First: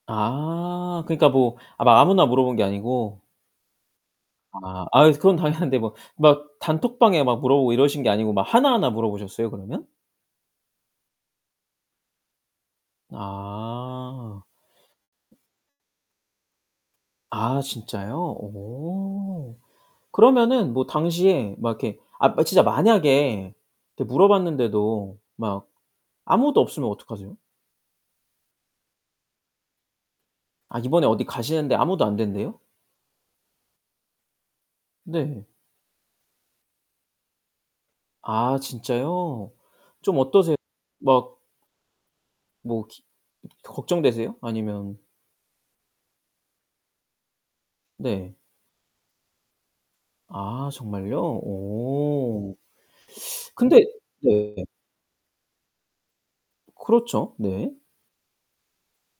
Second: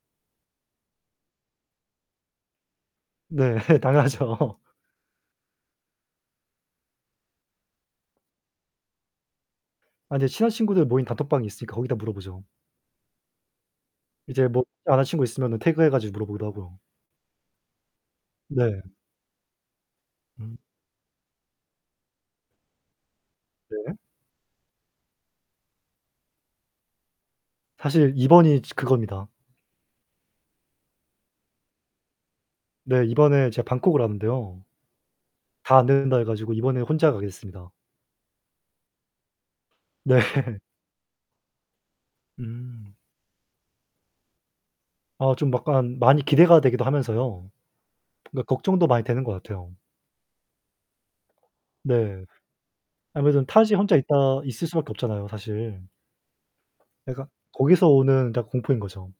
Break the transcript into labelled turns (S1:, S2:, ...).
S1: 아 그러니까 뭐 아 막 아무나 물어본 게 아니고.
S2: 네. 당연하죠.
S1: 아. 아유 그건 당연한데 뭐 막 단톡방에 막 물어보고 이러신 게 아니고 막 하나하나 물어보셨어요 그러면?
S2: 아 근데 친한 친구들 모인 단톡방이 있으니까 거기다 물어보죠.
S1: 아.
S2: 이제 뭐 여자친구 있으면은 태그해 가지고 물어보기도 하고요.
S1: 아 진짜요?
S2: 네.
S1: 어.
S2: 음.
S1: 그러면은 뭐 당시에 막 이렇게 아 막 진짜 만약에
S2: 네.
S1: 이렇게 물어봤는데도 막 아무것도 없으면 어떡하세요?
S2: 사실 이번이 이제 그겁니다.
S1: 아 이번에 어디 가시는데 아무도 안 된대요?
S2: 네 이번에 제가 방콕으로 가는데요
S1: 네.
S2: 다 안 된다 해 가지고 이번에 혼자 가게 됐습니다.
S1: 아 진짜요? 좀 어떠세요?
S2: 네.
S1: 막 뭐
S2: 음.
S1: 기 걱정되세요? 아니면
S2: 아 좀 약간 많이 기대가 되기도 하면서요
S1: 네.
S2: 그러니까 걱정도 많이 되는 것 같아요.
S1: 아 정말요?
S2: 네.
S1: 오.
S2: 아무래도 타지에
S1: 근데
S2: 혼자 있다
S1: 네.
S2: 있을 수 밖에 없잖아요 사실. 그러니까
S1: 그렇죠. 네.
S2: 거기서 오는 다 공포인 거죠.